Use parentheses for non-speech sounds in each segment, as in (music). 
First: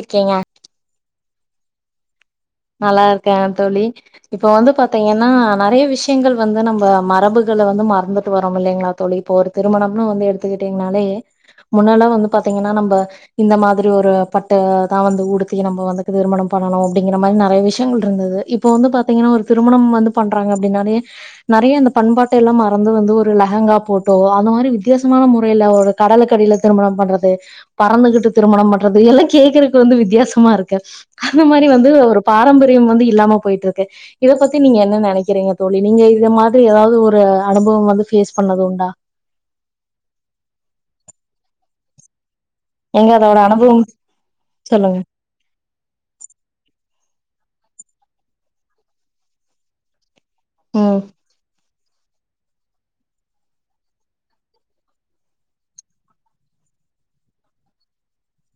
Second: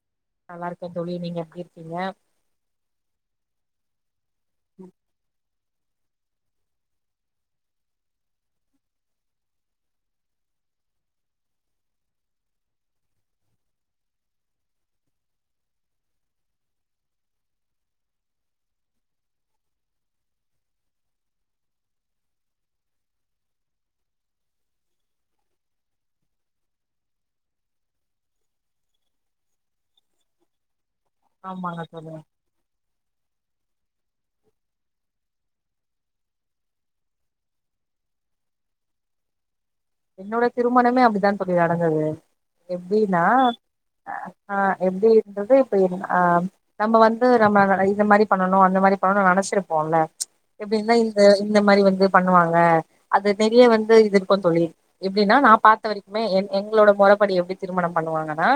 இருக்கீங்க நல்லாயிருக்கேன் தோழி நீங்க எப்டிங்க நல்லாயிருக்கே தோழி இப்ப வந்து பாத்தீங்கன்னா நெறைய விஷ் விஷயங்கள் வந்து நம்ம மரபுகள வந்து மறந்துட்டு வரோ இல்லைங்களா தோழி இப்போ ஒரு திருமணம்னு வந்து எடுத்துக்கிட்டீங்கனாலே முன்னல்லா வந்து பாத்தீங்கன்னா நம்ப இந்த மாதிரி ஒரு பட்டுதா வந்து உடுத்தி நம்ம வந்து திருமணோ பண்ணனு அப்டீ இந்த மாரி நெறைய விஷியங்கள்ருந்தது இப்போ வந்து பாத்தீங்கன்னா ஒரு திருமணம் வந்து பண்றாங்க அப்டின்னாலே நெறைய இந்த பண்பாட்டயெல்லா மறந்து வந்து ஒரு லெஹங்கா போட்டோ அந்த மாரி வித்தியாசமான முறையில ஒரு கடலுக்கடில திருமணம் பண்றது பறந்துகிட்டு திருமணம் பண்றதுயெல்லா கேக்குறக்கு வந்து வித்தியாசமாயிருக்கு ஆமாங்க சொல்லுங்க பாரம்பரியம் வந்து இல்லாம போயிட்ருக்கு இத பத்தி நீங்க என்ன நெனைக்கறீங்க தோழி நீங்க இத மாதிரி எதாவது ஒரு அனுபம் வந்து ஃபேஸ் பண்ணதுண்டா என்னோட திருமணமே அப்டிதா தோழி நடந்துது எங்க எப்டின்னா அதோட அனுபவம் அ ஆஹ் சொல்லுங்க எப்டின்றது இப்ப ஆஹ் நம்ம வந் து நம்ம இத மாரி பண்ணனும் அந்த மாரி பண்ணும்னு நெனச்சிருப்போம்ல (unintelligible) எப்டின்னா ம் இந்த இந்த மாரி வந் இது பண்ணுவாங்க அது நெறைய வந்து இது இருக்கு தோழி எப்டின்னா நா பாத்த வரைக்குமே என் எங்களோட மொறப்படி எப்டி திருமணோ பண்ணுவாங்கன்னா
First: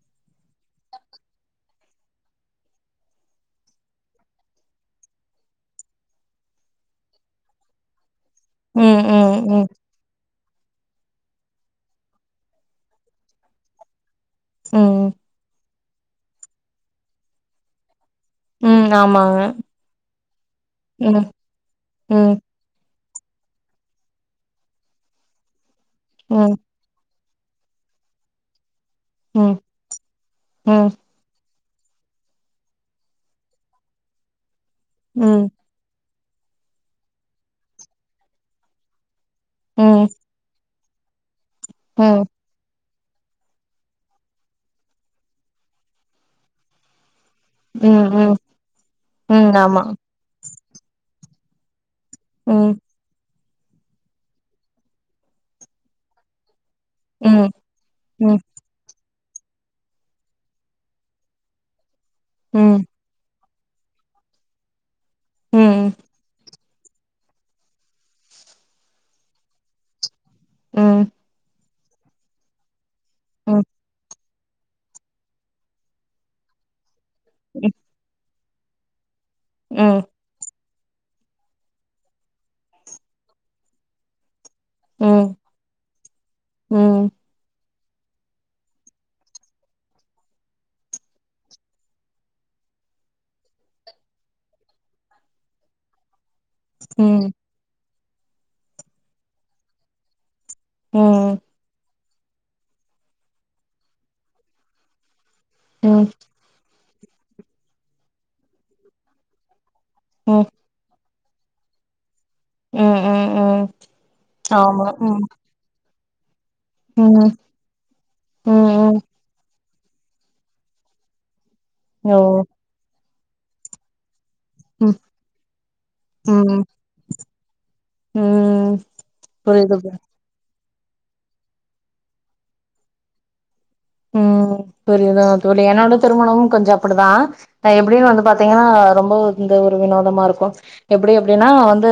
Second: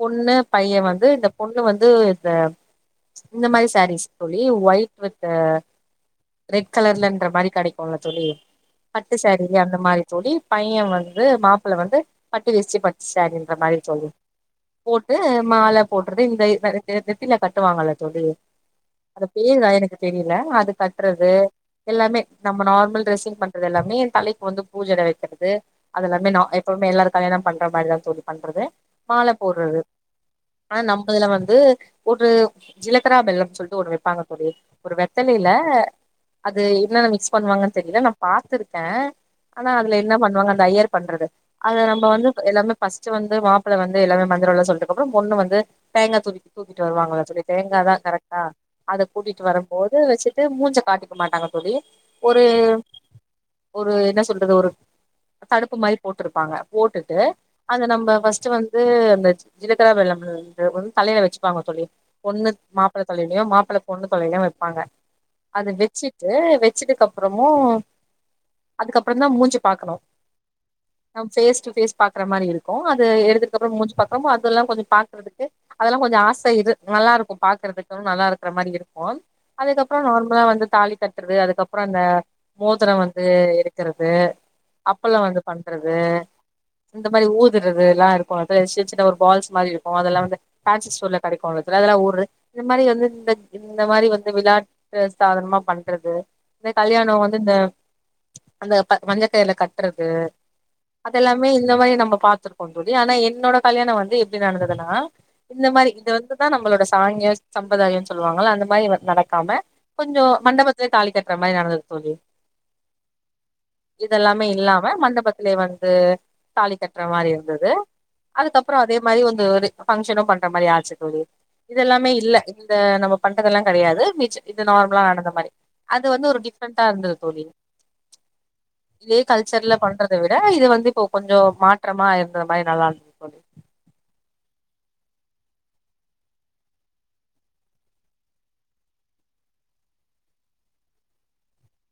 பொண்ணு பைய வந்து இந்த பொண்ணு வந்து இந்த இந்த மாரி சாரீஸ் தோழி ஒயிட் வித் ரெட் கலர்லன்ற மாரி கெடைக்கும்ல தோழி உம் பட்டு உம் சாரீ உம் அந்த மாரி தோழி பையே வந்து மாப்புள்ள வந்து பட்டி வேஷ்டி பட்டு சாரீன்ற மாதிரி தோழி ம் போட்டு மால போடுறது இந்த இந்த நெத்தில கட்டுவாங்கல்ல தோழி ம் அது ஆமாங்க பேருதா எனக்கு தெரியில அது ம் கட்டுறது எல்லாமே ம் நம்ம நார்மல் ட்ரெஸ் (unintelligible) பண்றது எல்லாமே என் தலைக்கு வந்து பூஜைல வெக்குறது அது எல்லாமே நா ம் எப்பவுமே எல்லார் கல்யாணோ பண்ற மாரிதா தோழி பண்றது மால ம் போடுறது ஆனா ம் நம்மதுல வந்து ஒரு ஜிலக்குரா பெல்லம்னு சொல்லிட்டு ஒன்னு வெப்பாங்க தோழி ஒரு ம் வெத்தலையில அது என்னென்ன மிக்ஸ் பண்ணுவாங்கன்னு தெரியல நா பாத்திருக்கே ஆனா அதுல ம் என்ன பண்ணுவாங்க அந்த ஐயர் பண்றது அத நம்ப ம் வந்து எல்லாமே ஃபஸ்ட்டு வந்து மாப்ள வந்து எல்லாமே மந்துறோம்லா சொல்லிட்டதுகப்புறோ பொண்ணு வந்து தேங்கா தூக்கி தூக்கிட்டு வருவாங்க ஆக்சுவல்லி தேங்காதா ம் ம் கரெக்டா அத கூட்டிட்டு ம் ஆமா வரும்போது வச்சுட்டு மூஞ்ச காட்டிக்க மாட்டாங்க தோழி ஒரு ம் ஒரு என்ன சொல் அது ஒரு தடுப்பு மாரி போட்ருப்பாங்க போட்டுட்டு ம் அத நம்ம ம் ம் ஃபர்ஸ்ட் வந்து அந்த ஜிலக்கரா (unintelligible) வந்து தலையில வச்சுப்பாங்க தோழி பொண்ணு ம் மாப்ள தலையிலும் மாப் அத பொண்ணு தலைலயு வைப்பாங்க அத ம் ம் வெச்சிட்டு வெச் வச்சிதுக்கப்புறமு அதுக்கப் அப்புறந்தா மூஞ்சிய பாக்கணும் ம் ம் ம் அவுங்க ஃபேஸ் டூ ஃபேஸ் பாக்குற மாரி இருக்கும் அந் இது ம் எடுத்ததுக்கப்புறோ மூஞ்சு பாக்குறோமோ அது இதெல்லா கொஞ்ச பாக்குறதுக்கு அதெல்லா கொஞ்சம் ஆச இது நல்லா இருக்கும் பாக்குறதுக்கு ஆனா நல்லா இருக் வர்ற மாரி இருக்கும் ம் அதுக்கப்புறோ ம் நார்மலா வந்து தாலி கட்றது அதுக்கப்புற அந்த மோதிரோ வந்து எடுக் ருக்கிறது அப்பளம் வந்து பண்றது இந்த மாரி ஊது இதுதல்லா இருக்கும் அது சின்ன சின்ன ஒரு பால்ஸ் மாரி இருக்கும் அதெல்லா வந்து ஃபேன்சி ஸ்டோர்ல கெடைக்கும் (unintelligible) இது மாரி வந்து இந்த மாரி வந்து விளாட்டு சாதகமா பண்றது இந்த ம் கல்யாணோ ம் வந்து இந்த அந்த ப மஞ்ச கயிறுல கட்டுறது அதெல்லாமே இந்த மாரி நம்ம பாத்துருக்கோ தோழி ஆனா என்னோட கல்யாணோ வந்து எப்டி நடந்ததுன்னா இந்த ம் மாரி இது வந்துதா நம்மளோட சாங்கியம் சம்பரதாயம்னு சொல்லுவாங்கல்ல அந்த மாரி வந்து நடக்காம கொஞ்சோ ம் மண்டபத்தலயே தாலி கட் அந்த மாரி நடந்தது தோழி இதெல்லாமே இல்லாம ஆமா ம் மண்டபத்திலயே வந்து தாலி கட்ற ம் மாரி இருந்தது ம் அதுக்கப்றோ ம் அதே மாரி வந்து ஒரு ஃபங்க்ஷனு பண்ற மாரி ஆச்சு தோழி இதல்லாமே ஓ இல்ல இந்த நம்ம பண்றதெல்லாம் கிடையாது மிச்ச இது ம் நார்மலா நடந்த மாரி அது வந்து ஒரு ம் டிஃப்ரெண்டா இருந்தது தோழி ம் இதே கல்ச்சர்ல புரியுது பு பண்றத விட இது வந்து இப்போ கொஞ்சம் மாற்றமா இருந்த மாதிரி நல்லா போல உஹம் புரியுதா தோழி என்னோட திருமணமும் கொஞ்சம் அப்படித்தான் எப்டின்னு வந்து பாத்தீங்கன்னா ரொம்ப இந்த ஒரு வினோதமா இருக்கும் எப்படி எப்படின்னா வந்து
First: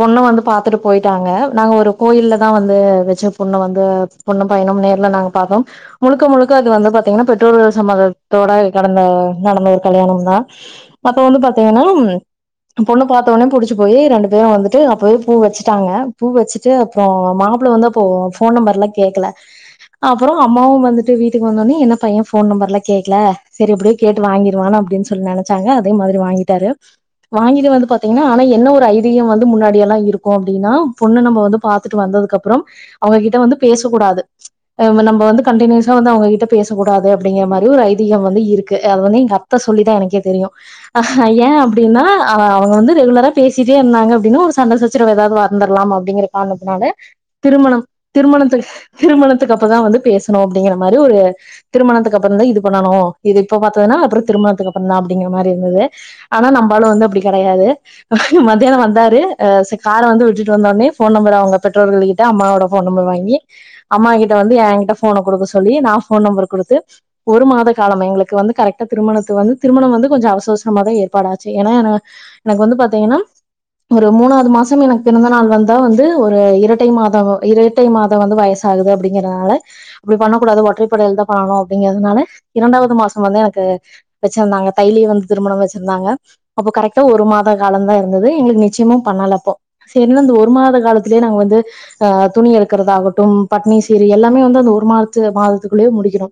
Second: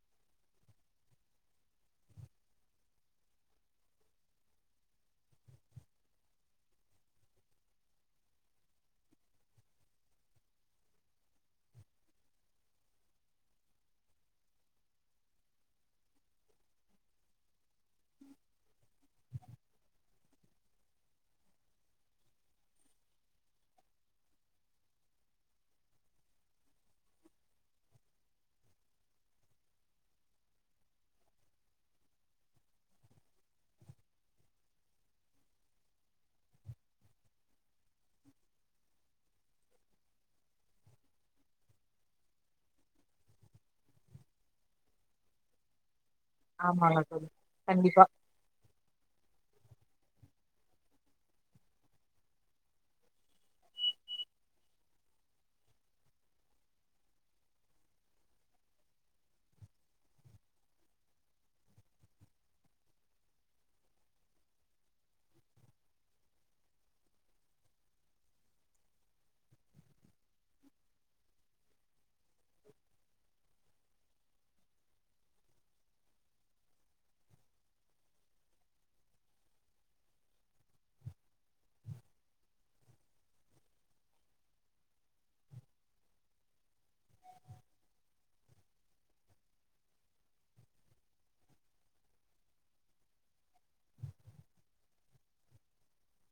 பொண்ணு வந்து பாத்துட்டு போயிட்டாங்க நாங்க ஒரு கோயில்லதான் வந்து வச்ச பொண்ணு வந்து பொண்ணு பையனும் நேர்ல நாங்க பா்த்தோம் முழுக்க முழுக்க அது வந்து பார்த்தீங்கன்னா பெற்றோர்கள் சமதத்தோட கடந்த நடந்த ஒரு கல்யாணம் தான் அப்போ வந்து பார்த்தீங்கன்னா பொண்ணு பார்த்தவனே புடிச்சி போய் ரெண்டு பேரும் வந்துட்டு அப்பயே பூ வச்சுட்டாங்க பூ வச்சுட்டு அப்புறம் மாப்புள்ள வந்து அப்போ போன் நம்பர்லாம் கேட்கல அப்புறம் அம்மாவும் வந்து வந்து வீட்டு வந்தோன என்ன பையன் போன் நம்பரெல்லாம் கேக்கல செரி எப்டியே கேட்டு வாங்கிருவ அப்ப சொல்லி நினச்சாங்க அதே மாதிரி வாங்கிட்டாரு வாங்கிடு வந்து பாத்தீங்கன்னா ஆனா என்ன ஒரு ஐதிகம் வந்து முன்னாடிய எல்லாம் இருக்கும் அப்டின்னா பொண்ணு நம்ம வந்து பாத்துட்டு வந்ததுக்கு அப்பறம் அவங்க கிட்ட வந்து பேசகூடாது ம்சி ஏன நம்ம வந்து கன்டினுஸ் ஏன் வந்து அவங்ககிட்ட பேசக்கூடாது அப்படிங்கிற மாரி ஒரு ஐதிகம் வந்து இருக்கு அது வந்து எங்க அத்தை சொல்லிதான் எனக்கே தெரியும் ஹெக்க ஏன் அப்படின்னா அவங்க வந்து ரெகுலரா பேசிட்டே இருந்தாங்க அப்படின்னு ஒரு சண்டசச்சிரவு ஏதாவது வர்ந்துடலாமோ அப்படிங்கற காரணத்துனால ஆமாங்க தோழி திருமணம் கண்டிப்பா திருமணத்து திருமணத்துக்கு அப்பற இப்பதான் வந்து பேசுணோம் அப்டிங்ற மாரி ஒரு திருமணத்துகு அப்பரம் தான் இது பன்னனு இது இப்ப பாத்ததுன அப்பறம் திருமணதுக்கு அப்பறம் தான் அப்புடிங்குற மாறி இருந்தது ஆனா நம்ப ஆளு வந்து அப்படி கிடையாது க்கும் மத்தியானம் வந்தாரு கார வந்து விட்டுடு வந்தோடனே போன் நம்பரை அவுங்க பெற்றோர்களிட்ட அம்மாயொட போன் நம்பர் வாங்கி அம்மா கிட்டவந்து ஏன் கிட்ட போனகுடுக்க சொல் சொல்லி நா போன் நம்பர் கொடுத்து ஒரு மாத காலம் எங்களுக்கு வந்து கரைட்டா திருமணத்து வந்து திருமணம் வந்து கொஞ்சம் அவசரஅவசரமாக ஏற்பாடு ஆச்சி ஏன்னா என வந்து பாத்திங்கன ஒரு மூனாது மாசம் எனக்கு பிறந்த நாள் வந்தாவந்து ஒரு இரட்டை மாத ஒரு இரட்டை மாதம் வந்து வயசாகுது அப்டிங்ற நால அப்டி பண்ணக் கூடாது ஒற்றை பட தான் பண்ணணும் அப்படிங்கிறதுனால இரண்டாவது மாசம் வந்து எனக்கு வச்சிருந்தாங்க தைலயே வந்து திருமணம் வச்சிருந்தாங்க அப்போ கரெக்டா ஒரு மாத காலம் தான் இருந்தது எங்களுக்கு நிச்சயமும் பண்ணல அப்போ செரினு வந்து ஒரு மாத காலத்திலயே நாங்க வந்துஹ் துணி எடுக்கறத ஆகட்டும் பட்னி சீர் எல்லாமே வந்து அந்த ஒரு மாத சில மாதத்துக்குள்ளே முடிக்கிற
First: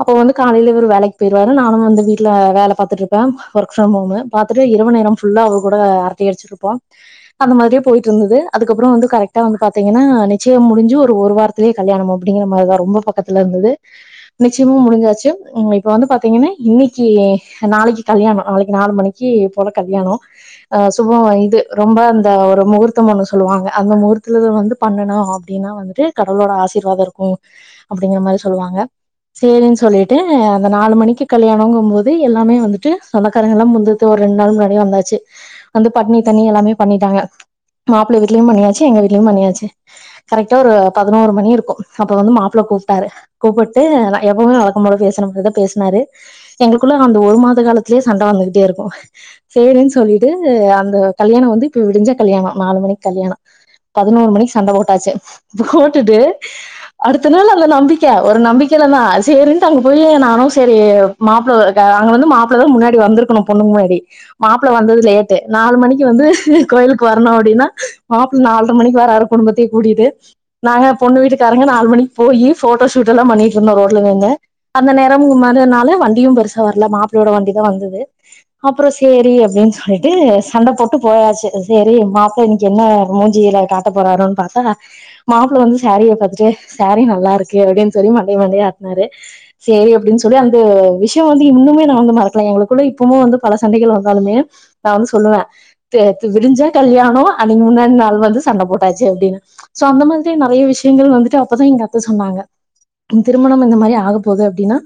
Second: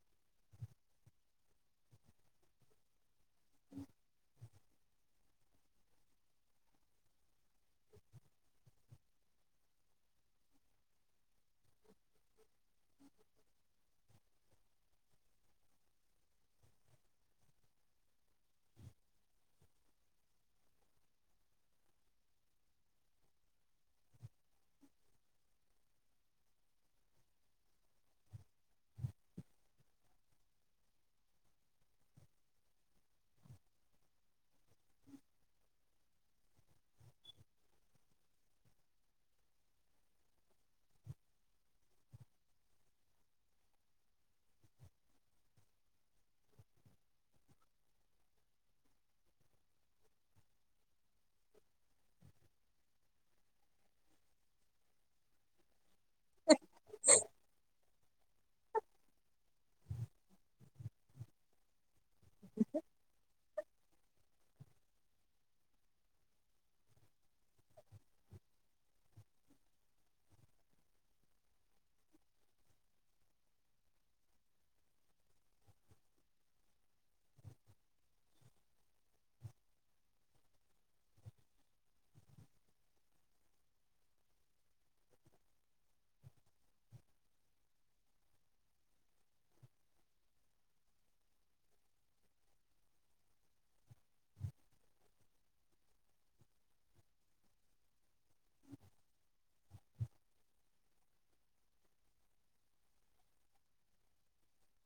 அப்ப வந்து காலையில இவுரு வேலைக்கு போயிருவாரு நானும் வந்து வீட்டுல வேலை பாரத்துட்டு இருப் மேம் ஒர்க் ஃப்ரம் ஹோம் பாத் ஒரு இரவு நேரம் ஃபுல்லா அவங்க கூட அரட்டை அடிச்சிட்டு இருப்போம் அந்த மாதிரியே போயிட்டு இருந்தது அதுக்கு அப்றம் வந்து கரைட்டா வந்து பாத்திங்கனா நிச்சயம் முடிஞ்சி ஒரு ஒரு வாரத்திலே கல்யாணம் (unintelligible) ரொம்ப பத்துல இருந்தது நிச்சயமும் முடிஞ்சாச்சு இப்ப வந்து பாத்தீங்கன்னா இன்னைக்கு நாளைக்கு கல்யாணம் நாளைக்கு நாலு மணிக்கு போல கல்யாணம் அஹ் சுபம் இது ரொம்ப அந்த ஒரு முகூர்த்தம் ஒண்ணு சொல்லுவாங்க அந்த முகூர்த்துல வந்து பண்ணணும் அப்படின்னா வந்துட்டு கடவுளோட ஆசீர்வாதம் இருக்கும் அப்படிங்கிற மாதிரி சொல்லுவாங்க செரின்னு சொல்லிட்டு அந்த நாலு மணிக்கு கல்யாணம்ங்கும் போது எல்லாமே வந்துட்டு சொந்தக்காரங்க எல்லாம் முந்தந்து ஒரு ரெண்டு நாள் முன்னாடியே வந்தாச்சு வந்து பட்னி தண்ணி எல்லாமே பண்ணிட்டாங்க மாப்பிள வீட்லயும் பண்ணியாச்சு எங்க வீடலயும் பண்ணியாச்சு கரெக்டா ஒரு பதினோரு மணி இருக்கும் அப்ப வந்து மாப்புள கூப்ப கூப்பிட்டாரு கூப்பிட்டு எப்பவுமே வழக்க போல பேசன மாதிதான் பேசினாரு எங்களுக்குள்ள அந்த ஒரு மாத காலத்திலயே சண்டை வந்துகிட்டே இருக்கும் சேரின்னு சொல்லிட்டு அந்த கல்யாணம் வந்து இப்ப விடிஞ்சா கல்யாணம் நாலு மணிக்கு கல்யாணம் பதினோரு மணிக்கு சண்டை போட்டாச்சு போட்டுட்டு அடுத்த நாள்ல நம்பிக்கை ஒரு நம்பிக்கையில தான் செரிட்டு அங்க போய் நானும் சரி மாப்பிள்ள அங்க வந்து மாப்பிள்ள தான் முன்னாடி வந்துருக்கணும் பொண்ணுக்கு முன்னாடி மாப்புள்ள வந்தது லேட்டு நாலு மணிக்கு வந்து கோயிலுக்கு வரணும் அப்படின்னா மாப்பிள்ள நாலரை மணிக்கு வராரு குடும்பத்தையே கூட்டிடு நாங்க பொண்ணு வீட்டுக்காரங்க நாலு மணி போயி போட்டோ ஷூட் எல்லாம் பண்ணிட்டு இருந்தோம் ரோட்ல இருந்து அந்த நேரம் மாதிரினால வண்டியும் பெருசா வரல மாப்பிள்ளையோட வண்டி தான் வந்தது அப்புறம் சேரி அப்படின்னு சொல்லிட்டு சண்டை போட்டு போயாச்சு செரி மாப்பிளைை இன்னைக்கு என்ன மூஞ்சியில காட்ட போறரூன்னு பாத்தா மாப்பிளை வந்து சேரிய பாத்துட்டு சேரி நல்லா இருக்கு அப்படின்னு சொல்லி மண்டைய மண்டையை ஆட்டினாரு சரி அப்படின்னு சொல்லி அந்த விஷயம் வந்து இன்னுமே நான் வந்து மறக்கலாம் எங்களுக்குள்ள இப்பவும் வந்து பல சண்டைகள் வந்தாலுமே நான் வந்து சொல்லுவேன் விடிஞ்சா கல்யாணம் அன்னைக்கு முன்னாடி நாள் வந்து சண்டை போட்டாச்சு அப்டின்னு சோ அந்த மாதிரி நறைய விஷயங்கள் வந்துட்டு (unintelligible) அப்பதான் எங்க அத்த சொன்னாங்க திருமணம் இந்த மாதிரி ஆக போகுது அப்படின்னா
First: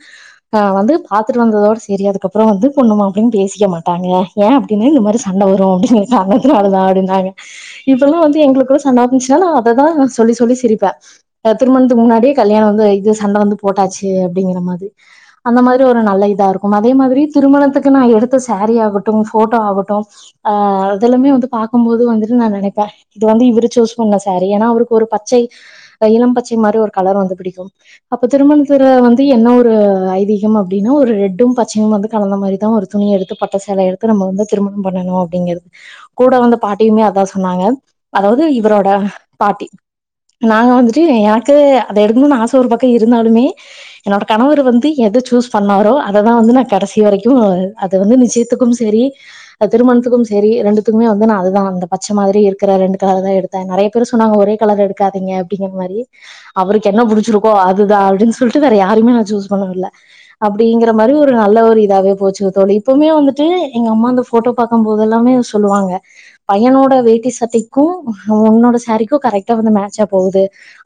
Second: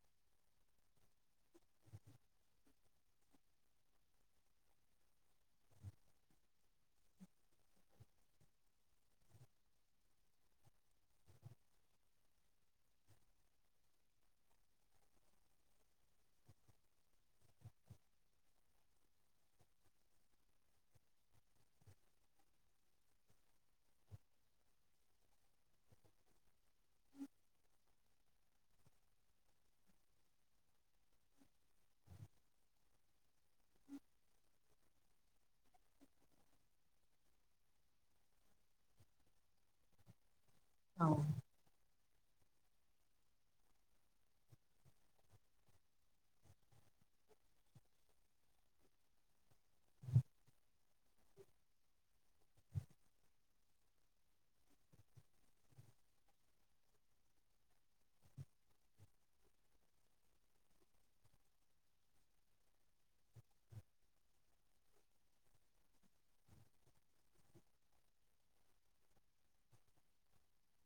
அஹ் வந்து பாத்துட்டு வந்ததோட சரி அதுக்கப்புறம் வந்து பொண்ணும் மாப்ளயும் பேசிக்க மாட்டாங்க ஏன் அப்படின்னா இந்த மாதிரி சண்டை வரும் அப்படிங்கிற காரணத்தினாலதான் அப்படின்னாங்க இப்ப எல்லாம் வந்து எங்களுக்கு குள்ள சண்டைா இருந்துச்சுன்னா நான் அதைதான் சொல்லி சொல்லி சிரிப்பேன் திருமணத்துக்கு முன்னாடியே கல்யாணம் வந்து இது சண்டை வந்து போட்டாச்சு அப்படிங்கிற மாதிரி அந்த மாதிரி ஒரு நல்ல இதா இருக்கும் அதே மாதிரி திருமணத்துக்கு நான் எடுத்த சாரீ ஆகட்டும் போட்டோ ஆகட்டும் ஆஹ் இதெல்லாமே வந்து பாக்கும் போது வந்துட்டு நான் நினைப்பேன் இது வந்து இவரு சூஸ் பண்ண சாரீ ஏன்னா அவருக்கு ஒரு பச்சை இளம் பச்சை மாதி ஒரு கலர் வந்து பிடிக்கும் அப்ப திருமணத்து வந்து என்ன ஒரு ஐதீகம் அப்படின்னா ஒரு ரெட்டும் பச்சையும் வந்து கலந்த மாதிரிதான் ஒரு துணிய எடுத்து பட்டை சேலை எடுத்து நம்ம வந்து திருமணம் பண்ணணும் அப்படிங்கிறது கூட வந்த பாட்டியுமே அதான் சொன்னாங்க அதாவது இவரோட பாட்டி நாங்க வந்து அது ஆமா எனக்கு அது எழுதுன்னு ஆச ஒரு பக்கம் இருந்தாலுமே என்னோட கணவர் வந்து எதை சூஸ் பண்ணாரோ அததான் வந்து நான் கடைசி வரைக்கும் அது வந்து நிச்சயத்துக்கும் சரி திருமணத்துக்கும் சரி ரெண்டுத்துக்குமே வந்து நான் அதுதான் அந்த பச்சை மாதிரி இருக்கிற ரெண்டு கலர் தான் எடுத்தேன் நிறைய பேர் சொன்னாங்க ஒரே கலர் எடுக்காதீங்க அப்ப என்னமாறி அவருக்கு என்ன படிச்சிருக்க அதுதான் அப்பனு சொல்லிட்டு வேற யாருமே சூஸ் பன்ன விடல அப்படிங்கிற மாரி ஒரு நல்ல ஒரு இதாவே போச்சுோ இப்பமே வந்துட்டு எங்க அம்மாந்த போட்ட பாக்கும் போது எல்லாமே சொல்லுவாங்க பையனோட வேட்டி சட்டைக்கும் ஒன்னோட சாரீக்கும் கரைட்டான மேச் அப் போகுது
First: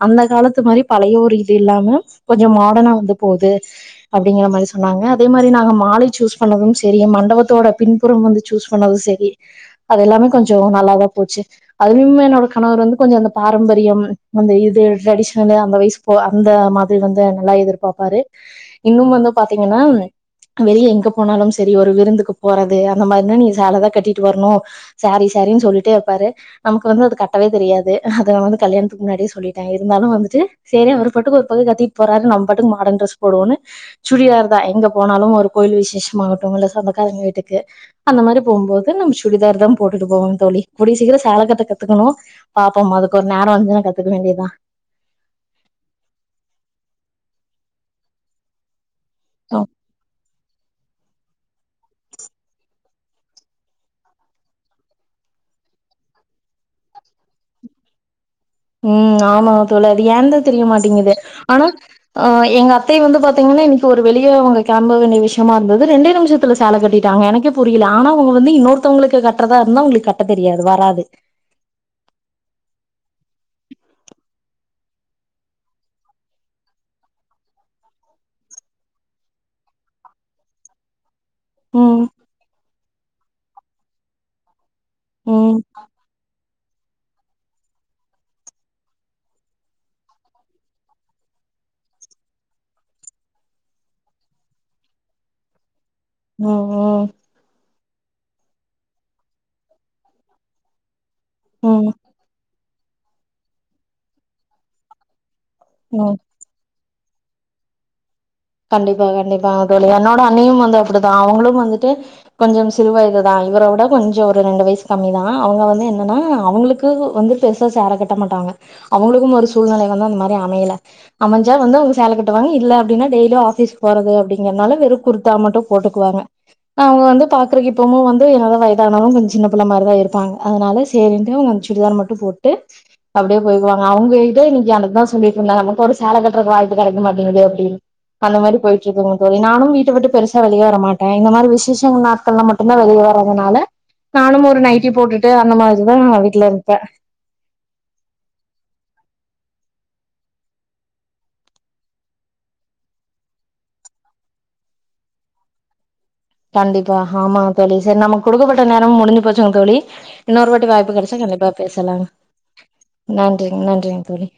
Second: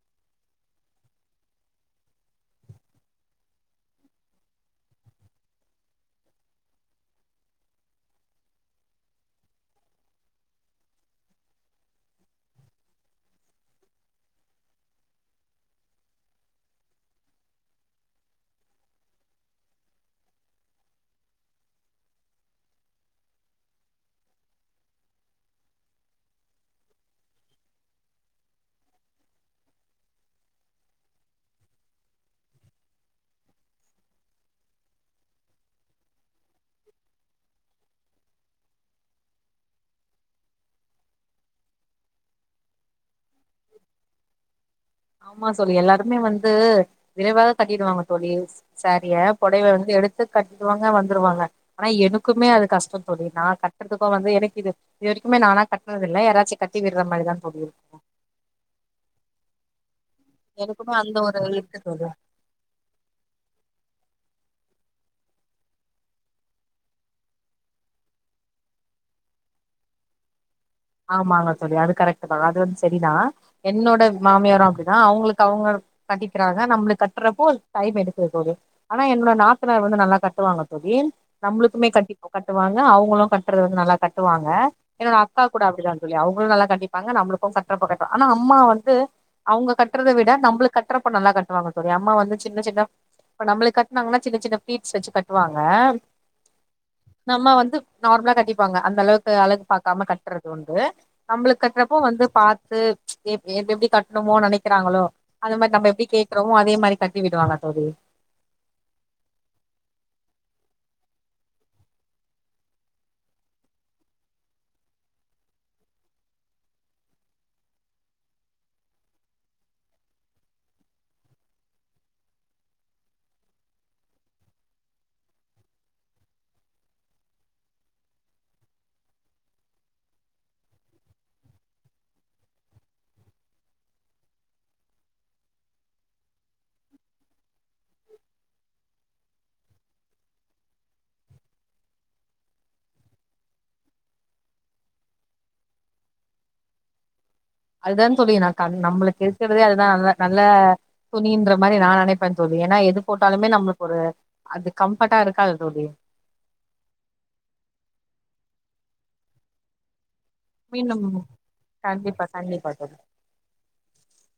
அந்த காலத்து மாதிரி பழைய ஒரு இது இல்லாம கொஞ்சம் மாடனா வந்து போகுது அப்படிங்கிற மாரி சொன்னாங்க அதே மாதிரி நாங்க மாலை சூஸ் பண்ணதும் செரி மண்டபத்தோட பின்புறம் வந்து சூஸ் பண்ணதும் செரி அததெல்லாமே கொஞ்சம் நல்லாதான் போச்சு அதுலயுமே என்னோட கணவர் வந்து கொஞ்சம் அந்த பாரம்பரியம் அந்த இது ட்ரெடிஷனல அந்த வயசு போ அந்த மாதிரி வந்து நல்லா எதிர்பார்ப்பாரு இன்னும் வந்து பாத்தீங்கன்னா வெளிய எங்க போனாலும் செரி ஒரு விருந்துக்கு போறது அந்த மாதிரின நீ சேலதான் கட்டிட்டு வரணும் சாரீ சரின்னு சொல்லிட்டே இருப்பாரு நமக்கு வந்து அது கட்டவே தெரியாது அதது நான் வந்து கல்யாணம் முன்னாடியே சொல்லிட்டே இருந்தாலும் வந்துட்டு சரி அவர் பாட்டுக்கு ஒரு பக்கம் கத்தி போறாரு நம்ம பாட்டுக்கு மாடர்ன் ட்ரெஸ் போடுவோனு சுடிதார் தான் எங்க போனாலும் ஒரு கோவில் விசேஷமாகட்டும் இல்ல சொந்தக்கார எங்க வீட்டுக்கு அந்த மாதிரி போகுபோது நம்ம சுடிதார் தான் போட்டுட்டு போவோம் தோழி கூடிய சீக்கிரம் சேலகட்ட கத்துக்கணும் பாப்போம் அதுக்கு ஒரு நேரம் வரு ஆமா சொல்லி எல்லாருமே வந்து விரைவாகா கட்டிடுவாங்க தோழி சரிய புடைவை வந்து எடுத்து கட்டுவாங்க வந்து கட்ருவாங்க ஆனா எனக்குமே அது கஷ்டம் தோழி நான் கட்டுறதுக்கும் வந்து எனக்கு இது இதுவரைக்குமே நானா கட்டுறதில்லை யாராச்சும் கட்டி வீடுற மாரிதான் தோழியே இருக்கோம் உம் ஆமா (unintelligible) ஏந்தா தெரிய எனக்குமே மாட்டேங்குது அந்த ஒரு ஆனா இருக்கு தோழி எங்க அத்தைய வந்து பாத்தீங்கன்னா இன்னைக்கு ஒரு வெளியே அவுங்க கெலம்ப வேண்டிய விஷயமா இருந்தது இரண்டு நிமிஷத்தில சேல கட்டாங்க எனக்கே புரியில ஆனாங்க வந்து இன்னொருத்தவங்களுக்கு கட்ரதா இருந்தா அவங்களுக்கு கட்ட தெரியாது வராது ஆமாங்க தோழி அது கரெக்ட்டு தான் அது வந்து சரிதான் என்னோட மாமியாரும் அப்படிதா அவங்களுக்கு அவங்க கட்டிக்கிறாங்க நம்மளுக்கு கட்டுறப்போ ஸைடு எடுக்கது போது ஆனா என்னோட நாத்தனார் வந்து நல்லா கட்டுவாங்க தோழி நம்மளுக்குமே ம் கட்டி கட்டுவாங்க அவங்களும் கட் ந்து நல்லா கட்டுவாங்க ம் கூட அப்புடிதா தோழி அவங்க நல்லா கண்டிப்பாங்க நம்மளுக்கும் கட்ட ஆனா அம்மா வந்து அவுங்க கட்றத விட நம்மளுக்கு கட்றப்ப நல்லா கட்டுவாங்க தோழி அம்மா வந்து சின்ன சின்ன நம்மளுக்கு கட்னாங்கனா சின்ன சின்ன பீட்ஸ் வச்சு கட்டுவாங்க உம்உம் நம்ம வந்து நார்மலா கட்டிப்பாங்க அந்தளவுக்கு அலப்பு பாக்காம கட்டி றதுண்டு நம்மளுக்கட்டுற ம் போ வந்து பாத் எ எப்பெப்டி கட்டணுமோ நெனைக்கிறாங்களோ அது மாதிரி நம்ப ம் எப்ப கேக்குறோமோ அதே மாரி கட்டி விடுவாங்க தோழி கண்டிப்பா கண்டிப்பா அ தோழி என்னோட அன்னியும் வந்து அப்படிதான் அவங்களும் வந்துட்டு கொஞ்சம் சிறு வயதுதான் இவரை விட கொஞ்சம் ஒரு ரெண்டு வயசு கம்மிதான் அவங்க வந்து என்னன்னா அவங்களுக்கு வந்து பெருசா சேல கட்ட மாட்டாங்க அவங்களுக்கும் ஒரு சூழ்நிலை வந்து அதுமாறி அமையல அமஞ்சா வந்து சேல கட்டுவாங்க இல்ல அப்புடினா டெய்லி டெய்லி ஆபீஸ் போறது அப்படிங்கறதுனால வெறும் குர்தா மட்டும் போட்டுக்குவாங்க அவங்க வந்து பாக்குறக்கு இப்பம வந்து என்னோட வயதானனாலும் கொஞ்சம் சின்ன பிள்ள மாதிரிதான் இருப்பாங்க அதுனால சேரின்ட்டு அவங்க சுடிதார் மட்டும் போட்டு அப்புடியே போயிக்குவாங்க அவங்க கிட்ட இன்னைக்கு எனக்குதான் சொல்லிட்டு இருந்தாங்க நமக்கு ஒரு சேலை கட்டுறக்கு வாய்ப்பு கிடைக்க மாட்டேங்குது அப்புடின்னு அந்த மாதிரி போயிட்டு இருக்குங்க தோழி நானும் வீட்டை விட்டு பெருசா வெளியே வர மாட்டேன் இந்த மாதிரி விசேஷம் நாட்கள்ல மட்டும்தான் வெளியே வறதுனால நானும் ஒரு நைட்டி போட்டுட்டு அந்த மாதிரிதான் வீட்டுல இருப்பேன் அதுதான் தோழி நா க நம்மளுக்கு த அதுதான் நல்ல நல்ல துணின்ற மாதிரி நான் நெனைப்பே தோழி ஏன்னா எது போட்டாலுமே நம்மளுக்கு ஒரு அது கம்ஃபர்டா இருக்காது தோழி கண்டிப்பா ஆமாங்க தோழி சரி நமக்கு கொடுக்கப்பட்ட நேரம் முடிஞ்சு போச்சுங்க தோழி இன்னொரு வாட்டி வாய்ப்பு மீண்டும் கெடைச்சா கண்டிப்பா பேசலாங் கண்டிப்பா கண்டிப்பா தோழி நன்றிங்க நன்றிங்க தோழி